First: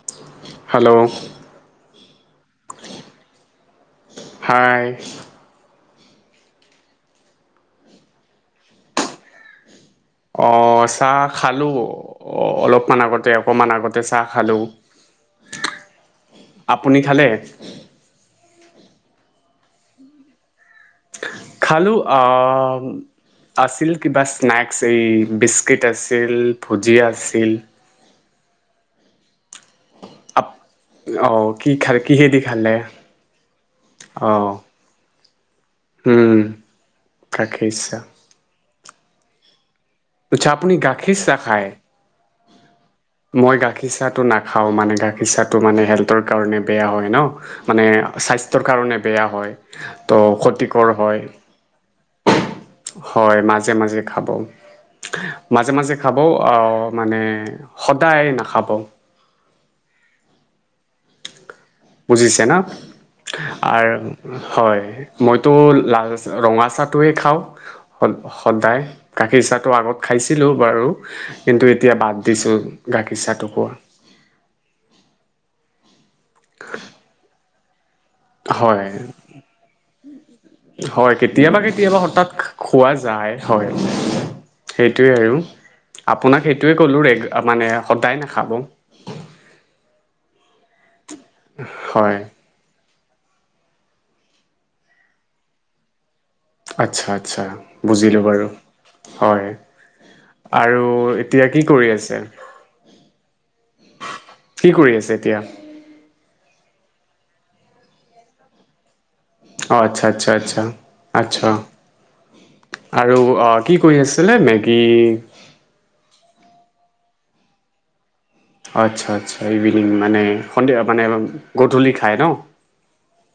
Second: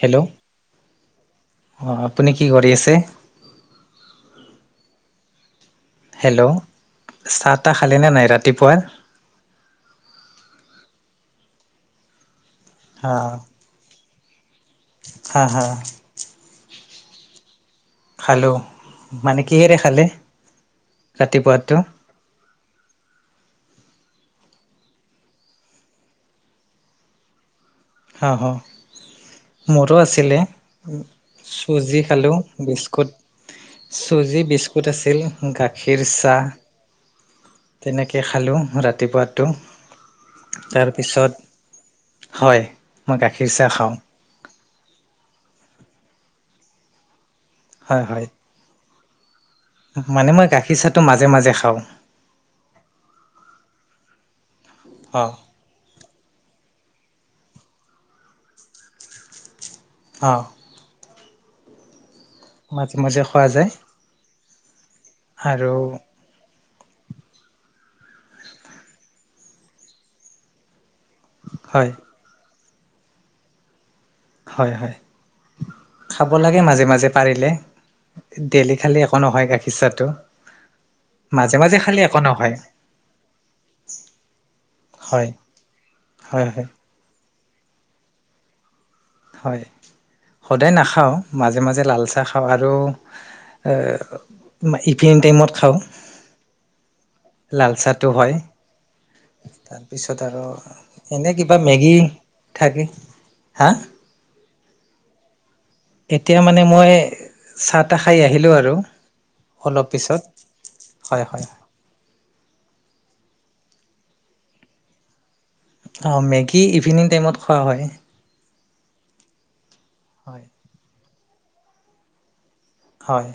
Hello hello অ আপুনি কি কৰি আছে হাই হেল্ল' চাহ তাহ খালেনে নাই ৰাতিপুৱাৰ। অ চাহ খালো অ অলপমান আগতে অকণমান আগতে চাহ খালোঁ হ হা আপুনি খালে খালো মানে কিহেৰে খালে ৰাতিপুৱাটো খালোঁ আহ আছিল কিবা স্নেক্স এই বিস্কিট আছিল ভুজিয়া আছিল হয় হ মোৰো আছিলে আপ অঁ কি খালে চুজি খালোঁ কিহেদি খালে বিস্কুট চুজি অঁ বিস্কুট আছিল গাখীৰ উম চাহ গাখীৰ তেনেকৈ খালোঁ ৰাতি ৰাতিপুৱাটো ত আপুনি গাখীৰ তাৰপিছত চা খায় হয় মই চাহ গাখীৰ খাওঁ চাহটো নাখাও মানে গাখীৰ চাহটো ত মানে হেল্থৰ কাৰণে বেয়া হয় ন মানে হয় হয় স্বাস্থ্যৰ কাৰণে বেয়া হয় ত' মানে মই গাখীৰ খতিকৰ চাহটো হয় মাজে মাজে খাওঁ হয় মাজে মাজে খাব অ মাজে মাজে খাব আৰু মানে সদায় নাখাব অ বুজিছে মাজে মাজে ন খোৱা যায় আৰু হয় মইতো আৰু লাল ৰঙা চাহ য়ে খাওঁ সদায় গাখীৰ চাহটো আগত খাইছিলো বাৰু কিন্তু হয় এতিয়া বাদ দিছো গাখীৰ চাহ টো খোৱা হয় হয় খাব লাগে মাজে মাজে পাৰিলে ডেইলি হয় খালে একো নহয় গাখীৰ চাহটো হয় মাজে কেতিয়াবা মাজে কেতিয়াবা খালে একো হঠাৎ নহয় খোৱা যায় হয় সেইটোৱে হয় আৰু আপোনাক হয় হয় সেইটোৱে কলো ৰে মানে সদায় নাখাব হয় সদায় নাখাওঁ মাজে মাজে লাল হয় চাহ খাওঁ আৰু ইভিনিং টাইমত খাওঁ আচ্ছা আচ্ছা লাল চাহটো বুজিলোঁ হয় বাৰু হয় আৰু এনে এতিয়া কিবা কি কৰি মেগী আছে থাকে হা কি কৰি আছে এতিয়া এতিয়া মানে মই চাহ তাহ খাই আহিলোঁ আৰু অ অলপ আচ্ছা পিছত আচ্ছা আচ্ছা হয় হয় আচ্ছা আৰু কি কৰি আছিলে মেগী অ মেগী ইভিনিং টাইমত খোৱা হয় আচ্ছা আচ্ছা ইভি মানে হয় সন্ধিয়া মানে গধূলি খায় ন হয়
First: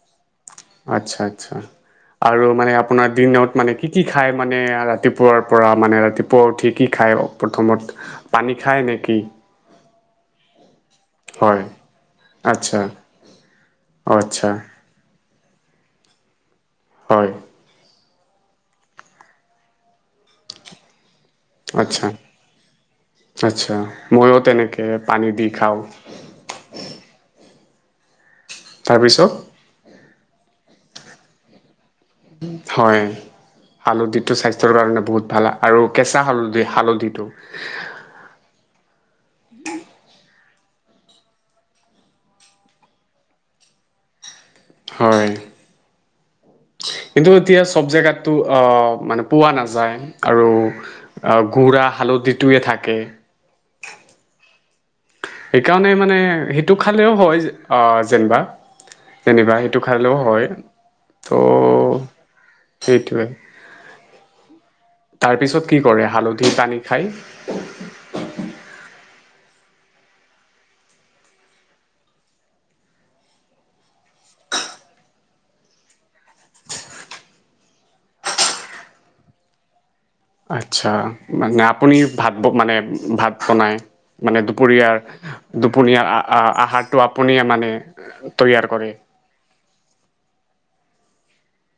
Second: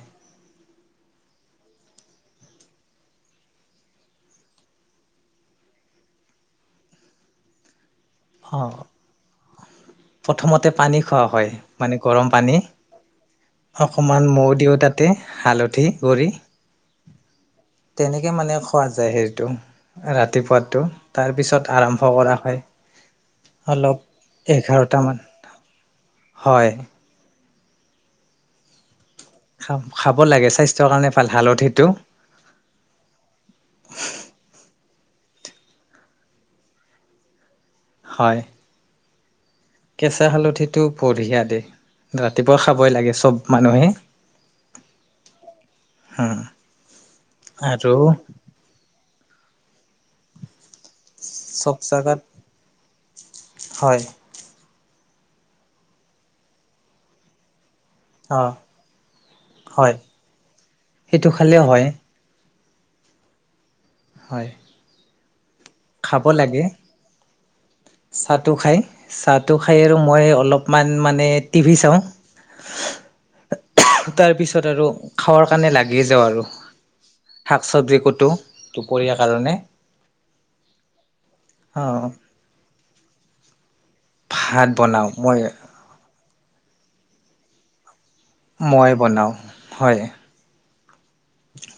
আচ্ছা আচ্ছা আৰু মানে আপোনাৰ দিনত মানে কি কি খায় মানে ৰাতিপুৱাৰ পৰা মানে ৰাতিপুৱা উঠি কি খাই প্ৰথমত পানী অঁ খাই নেকি প্ৰথমতে পানী খোৱা হয় মানে গৰম পানী আচ্ছা অ অকণমান মৌ আচ্ছা দিও তাতে হালধি ধি কৰি হয় তেনেকে মানে খোৱা যায় হেৰিটো ৰাতিপুৱাতো তাৰ পিছত আচ্ছা আৰম্ভ কৰা হয় আচ্ছা অলপ মইয়ো তেনেকে এঘাৰটামান পানী দি খাওঁ হয় তাৰপিছত খা খাব লাগে স্বাস্থ্যৰ কাৰণে ভাল হালধি টো হয় হালধিটো স্বাস্থ্যৰ কাৰণে বহুত ভাল আৰু কেঁচা হালধি হালধিটো হয় কেঁচা হালধি সেইটো বঢ়িয়া দে ৰাতিপুৱা খাবই লাগে চব মানুহে হয় কিন্তু এতিয়া চব আৰু জেগাতটো অ মানে পোৱা নাযায় আৰু আহ চব গুড়া জাগাত হালধিটোৱে থাকে হয় সেইকাৰণে মানে সেইটো খালেও হয়। অ যেনিবা যেনিবা সেইটো হয় খাইেও হয় সেইটো ত'। খালেও হয় সেইটোৱে। হয়। তাৰ পিছত। কি কৰে খাব হালধি লাগে পানি খায়। চাহটো খাই চাহটো খাই আৰু মই অলপমান মানে টিভি চাওঁ তাৰপিছত আৰু খাৱোৱাৰ কাৰণে লাগি যাওঁ আৰু শাক চবজি কতো দুপৰীয়া কাৰণে। আচ্ছা মানে আপুনি অ' ভাত মানে। ভাত বনাই। মানে ভাত দুপৰীয়াৰ বনাওঁ মই দুপৰীয়াৰ আহ আহাৰ। তো আপুনিয়ে মানে। তৈয়াৰ কৰে মই বনাওঁ হয়।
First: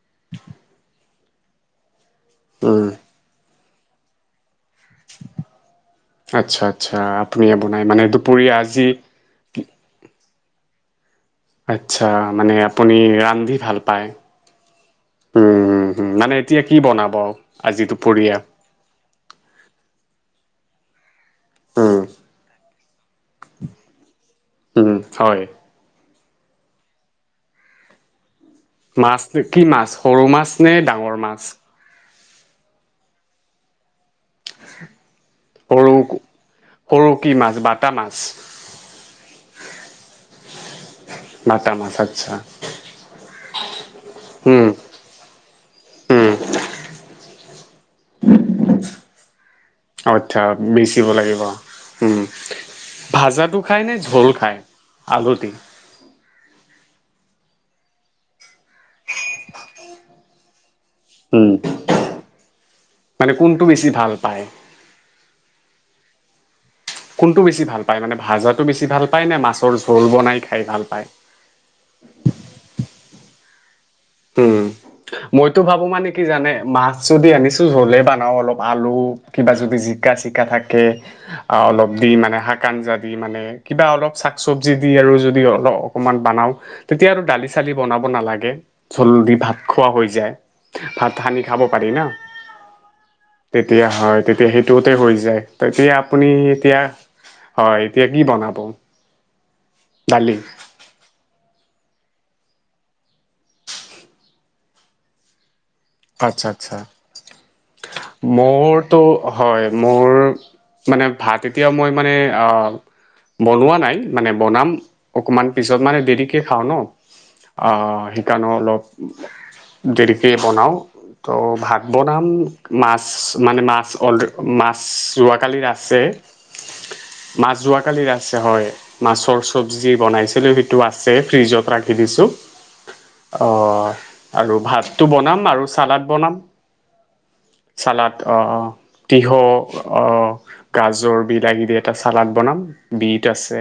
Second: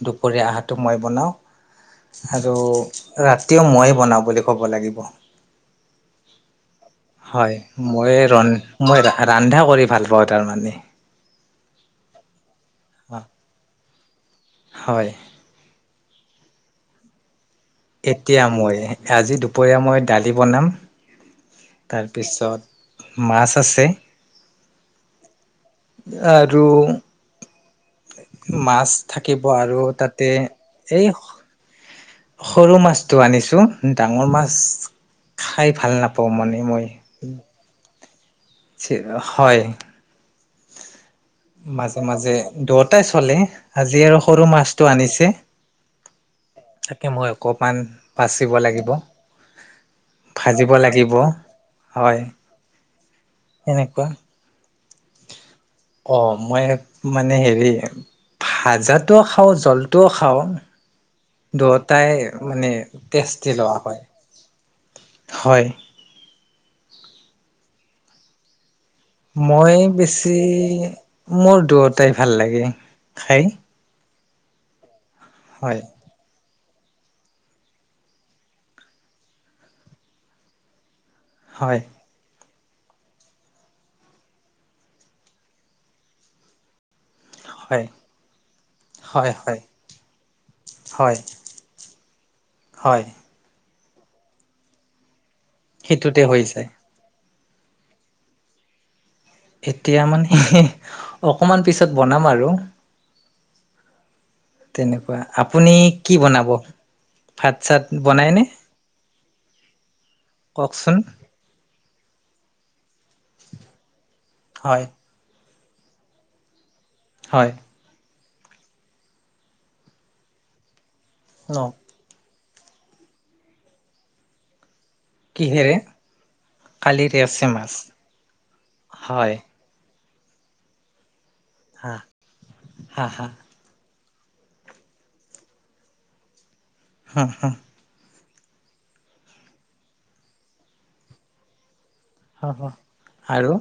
দুপৰীয়া আহাটো মই বনাওঁ আৰু উম ৰা। তে ময়ে বনাওঁ বুলি ক। হয় আচ্ছা আচ্ছা আপুনিয়ে বনাই মানে মই দুপৰীয়া আজি মইন্ধা। কৰি ভাল পাওঁ তাৰমানে। আচ্ছা মানে। আপুনি ৰান্ধি ভাল প। পায়। হয়। উ মানে এতিয়া কি বনাব। আজি দুপৰীয়া এতিয়া মই। আজি দুপৰীয়া মই দালি বনাম। উম তাৰপিছত। মাছ আছে। উম হয় আৰু। মাছ থাকিব কি আৰু মাছ সৰু তাতে মাছ নে এই ডাঙৰ মাছ। সৰু মাছটো আনিছোঁ। ডাঙৰ মাছ খাই সৰু ভাল নাপাওঁ মানে মই। হয়। হয় বাটা মাছ মাজে আচ্ছা মাজে দুয়টাই চলে আজি আৰু সৰু উম মাছটো আনিছে উম তাকে মই। কপমান বাচিব লাগিব। অ আঠা বেচিব লাগিব, উম। হয় ভাজাটো খায় নে এনেকুৱা জোল খায়। আলু দি অ মই মানে হেৰি ভাজাটোও খাওঁ জলটো খাওঁ উম দুয়োটাই মানে মানে টেষ্টি কোনটো লগোৱা বেছি হয়। ভাল পায় হয়। কোনটো বেছি ভাল পায় মানে ভাজাটো বেছ- মই বেছি পায়? মোৰ দুয়োটাই ভাল লাগে খাই। উম মইতো হয় ভাবো মানে কি জানে? মাছ যদি আনিছো হলে বানাও অলপ আলু কিবা যদি জিকা চিকা থাকে। হয় অলপ দি মানে শাক কাঞ্জা দি মানে কিবা অলপ চাক চবজি দি আৰু যদি অলপ অকমান বানাও তেতিয়া আৰু দালি চালি হয় বনাব নালাগে। হয় হয় জল্দি ভাত খোৱা হৈ যায়। ভাত হয় সানি খাব পাৰি ন। হয় তেতিয়া হয় তেতিয়া সেইটোতে হৈ যায়। তেতিয়া সেইটোতে আপুনি হৈ যায় এতিয়া হয় এতিয়া কি বনাব? এতিয়া মানে দালি অকমান পিছত বনাম আৰু আপুনি কি আচ্ছা বনাব? আচ্ছা ভাত ছাত মোৰতো হয় মোৰ কওকচোন মানে ভাত এতিয়া মই মানে অ। বনোৱা নাই। মানে বনাম হয় অকণমান পিছত মানে দেৰিকে খাওঁ ন। অ হয় অ সেইট- কাণো অলপ দেৰিকৈ বনাওঁ। ত ন ভাত বনাম। মাছ মানে মাছ অল মাছ ছোৱা কালিৰ কিহেৰে আছে, কালিৰে আছে মাছ যোৱাকালি আছে হয়। হয় মাছৰ চবজি বনাইছিলো সেইটো আছে। ফ্ৰিজত ৰাখি হা দিছোঁ, হা হা অ। আৰু ভাতটো বনাম আৰু চালাড বনাম। হা হা চালাদ অ তিহয অ গাজৰ বিলাহী দিয় এটা চালাড হা বনাম হা বিট আৰু আছে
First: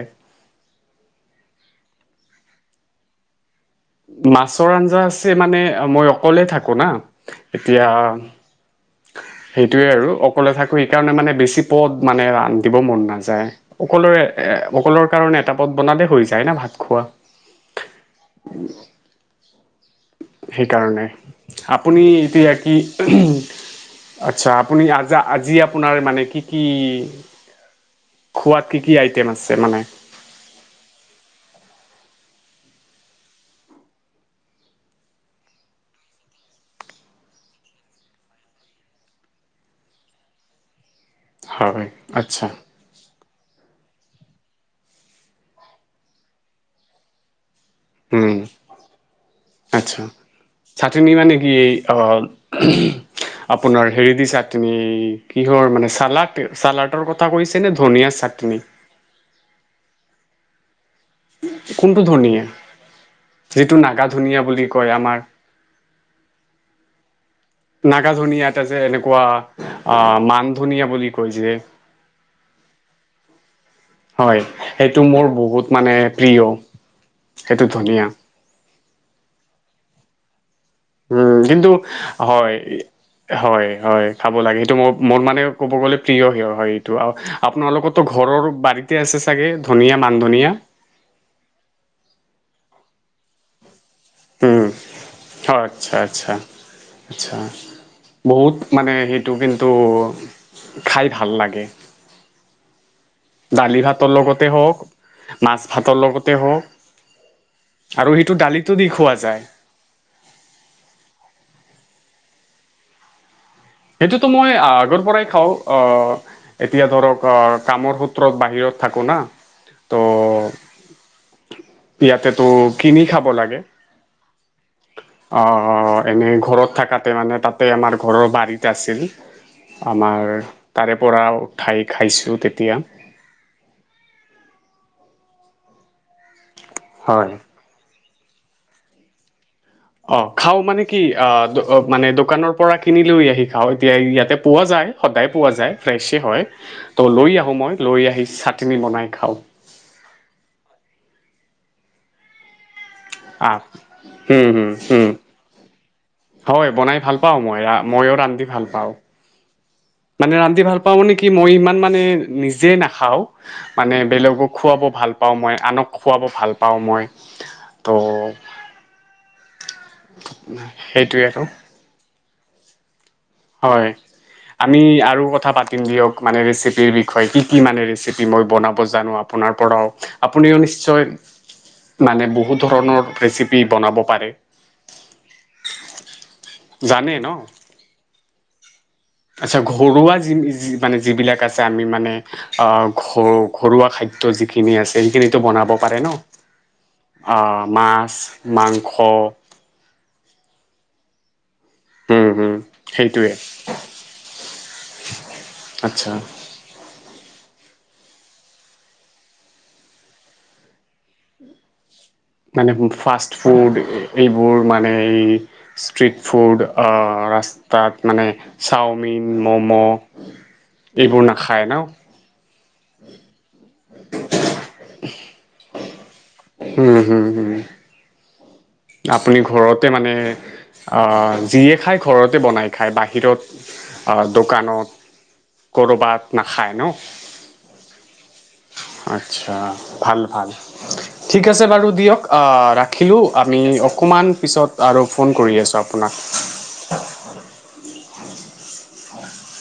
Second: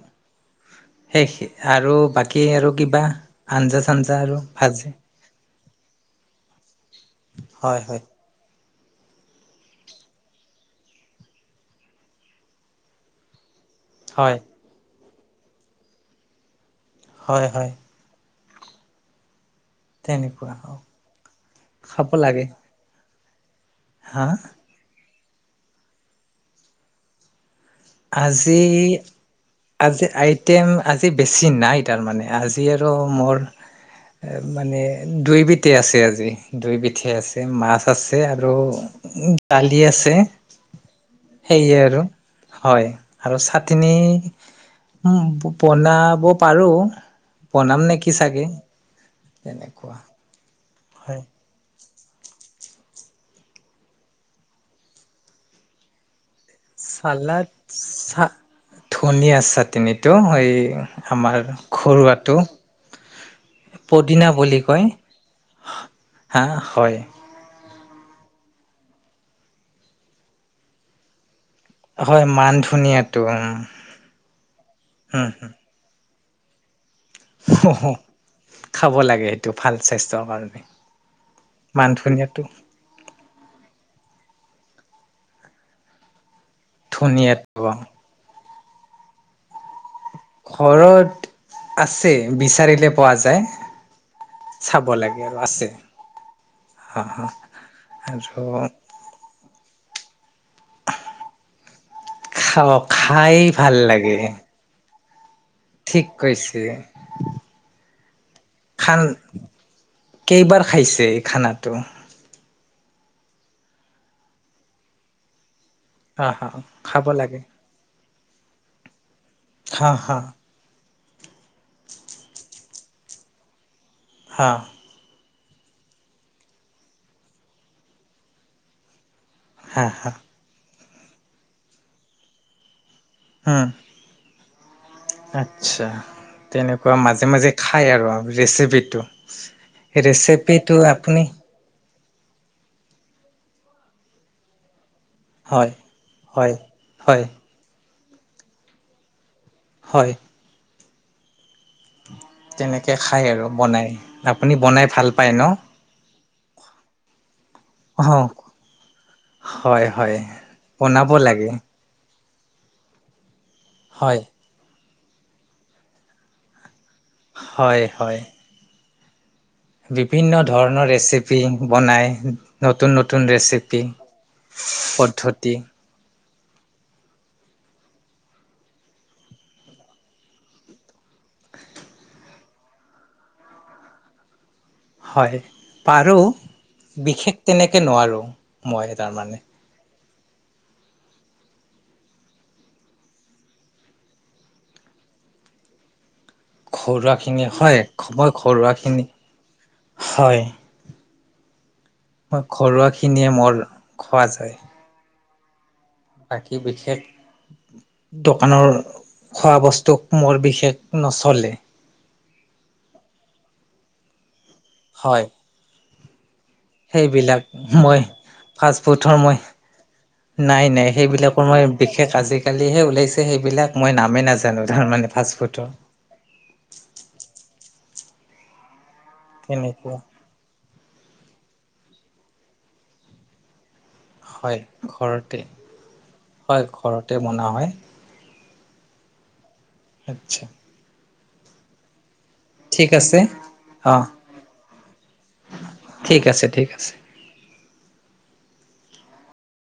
শেষ আৰু বাকী আৰু কিবা আঞ্জা চাঞ্জা আৰু মাছৰ ভাজি আঞ্জা আছে মানে মই অকলেই থাকোঁ না হয় এতিয়া হয় সেইটোয়ে আৰু অকলে থাকো সেই কাৰণে মানে বেছি পৰ মানে ৰান্ধিব মন নাযায় অকলোযে হয় এ অকলৰ কাৰণে এটা পথ বনালে হৈ যায় না ভাত হয় হয় উ তেনেকুৱা সেইকাৰণে আপুনি খাব লাগে এতিয়া কি ঔম হা আচ্ছা আপুনি আ আজি আপোনাৰ মানে কি কি আজি খোৱাত কি কি আইটেম আছে মানে আজি আইটেম আজি বেছি নাই তাৰ মানে আজি আৰু মোৰ মানে দুই বিধ আছে আজি দুই বিধ আছে মাছ আছে আৰু দালি আছে সেয়ে হয় আৰু আচ্ছা হয় আৰু চাতনী উ বনাব পাৰোঁ বনাম নে কি উম চাগে তেনেকুৱা আচ্ছা চাটনি হয় মানে কি এই অকল আপোনাৰ হেৰি দি চা তুমি কিহৰ মানে চালাড চালাডৰ কথা চালাদ কৈছে নে ধনিয়া চা চাটনি ধনিযা ছাটনিটো [unintelligible] কোনটো ধনীয়া যিটো নাগা ধুনীয়া বুলি কয় আমাৰ হা হয় নাগা ধনিয়াত আছে যে এনেকুৱা অ মান ধনিয়া বুলি কৈছে হয় মান ধনিয়াটো হয় সেইটো মোৰ হম হ বহুত মানে প্ৰিয় সেইটো ধুনীয়া খাব লাগে সেইটো ভাল স্বাস্থ্যৰ কাৰণে উম কিন্তু মান ধুনীয়াটো হয় হয় হয়। খাব লাগে সেইটো মোৰ মোৰ মানে ক'ব গ'লে প্ৰিয় সেই আকৌ হয় এইটো আ ধুনীয়াটো অ আপোনালোকৰ ত ঘৰৰ বাৰীতে আছে চাগে ধনিয়া মান ধনিয়া ঘৰত আছে বিচাৰিব তে পোৱা যায়। উম, চাব লাগে আৰু অ আছে আচ্ছা আচ্ছা অ অ আচ্ছা আৰু বহুত মানে সেইটো কিন তো খাই ভাল লাগে। খাওঁক দালি-ভাতৰ লগতে হওঁক মাছ ভাতৰ ঠিক লগতে কৈছে হওঁক আৰু সেইটো দালিতো দি খান খোৱা যায়। টোৱা সেইটোতো মই আগৰ পৰাই খাওঁ হা হা অঅঅ এতিয়া খাব ধৰক ক লাগে। কামৰ স তত বাহিৰত থাকো না হা হা ঠু ইয়াতে তো কিনি খাব লাগে। হা অ অ অ অ, এনেই ঘৰত থাকাতে মানে তাতে আমাৰ ঘৰৰ বাৰীত আছিল। হা হা আমাৰ তাৰে পৰা উঠাই খাইছোঁ তেতিয়া হুম। আচ্ছা তেনেকুৱা মাজে হয় মাজে খাই আৰু আপুনি ৰেচিপিটো উস্ এ অ খাও মানে কি আ দ অ অ মানে দোকানৰ পৰা কিনি লৈ আহি খাওঁ এতিয়া ইয়াতে পোৱা যায় সদায় পোৱা হয় যায় ফ্ৰেছেই হয় ত' হয় লৈ আহোঁ মই লৈ আহি চাটনি বনাই খাওঁ। হয়। তেনেকে কে খায় আৰু আহ বনাই হুম আপুনি হুম বনাই ভাল হুম পায় ন। হয়, বনাই ভাল পাওঁ মই অ মইো ৰান্ধি ভাল পাওঁ। হয় হয় মানে ৰান্ধি ভাল পাওঁ বনাব মানে কি, লাগে মই ইমান মানে নিজে নাখাওঁ। মানে হয় বেলেগক খুৱাব ভাল পাওঁ। মই আনক খোৱাব ভাল পাওঁ মই। হয় ত' - হয়। বিভিন্ন ধৰণৰ সেইটোৱে ৰেচিপি আৰু বনাই নতুন - ন হয়। আমি আৰু কথা পদ্ধতি পাতিম দিয়ক। মানে ৰেচিপিৰ বিষয়ে। কি - কি মানে ৰেচিপি মই বনাব জানো আপোনাৰ পৰাও। আপুনিও নিশ্চয় মানে বহুত ধৰণৰ ৰেচিপি বনাব পাৰে। হয়, পাৰোঁ। জানে ন বিশেষ তেনেকে নোৱাৰোঁ। মই তাৰমানে আচ্ছা ঘৰুৱা যে যি- যি মানে- যিবিলাক আছে আমি মানে, অ'- ঘ- ঘৰুৱা খাদ্য যিখিনি আছে, সেইখিনতো বনাব পাৰে ন'? ঘৰুৱা খিনি অ' হয় মাছ, মই ঘৰুৱা মাংস, খিনি হয়। হম মই হম ঘৰুৱাখিনিয়ে সেইটোৱে মোৰ খোৱা যায়। আচ্ছা বাকী বিশেষ দোকানৰ খোৱা-বস্তুক মোৰ বিশেষ নচলে। মানে ফাষ্ট-ফুড এই হয়। ষ্ট্ৰিট ফুড আহ সেইবিলাক ৰাস্তাত মই মানে ফাষ্ট-ফুডৰ চাওমিন ম'ম' মই- নাই - নাই এইবোৰ সেইবিলাকৰ মই নাখায় ন বিশেষ আজিকালিহে ওলাইছে সেইবিলাক। মই নামেই নাজানো তাৰ মানে ফাষ্ট-ফুডটো। উম - হুম - হুম। আপুনি ঘৰতে তেনেকুৱা মানে অ' যিয়ে খায়, ঘৰতে বনাই খায়। বাহিৰত অ' হয় দোকানত, ঘৰতে ক'ৰবাত হয় নাখায় ন'? ঘৰতে বনোৱা হয় আচ্ছা। ভাল - আচ্ছা ভাল। ঠিক আছে বাৰু, দিয়ক। অ' ঠিক আছে ৰাখিলোঁ। আমি অঁ অকণমান পিছত আৰু ফোন কৰি আছোঁ আপোনাক। ঠিক আছে ঠিক আছে। হয় হয়।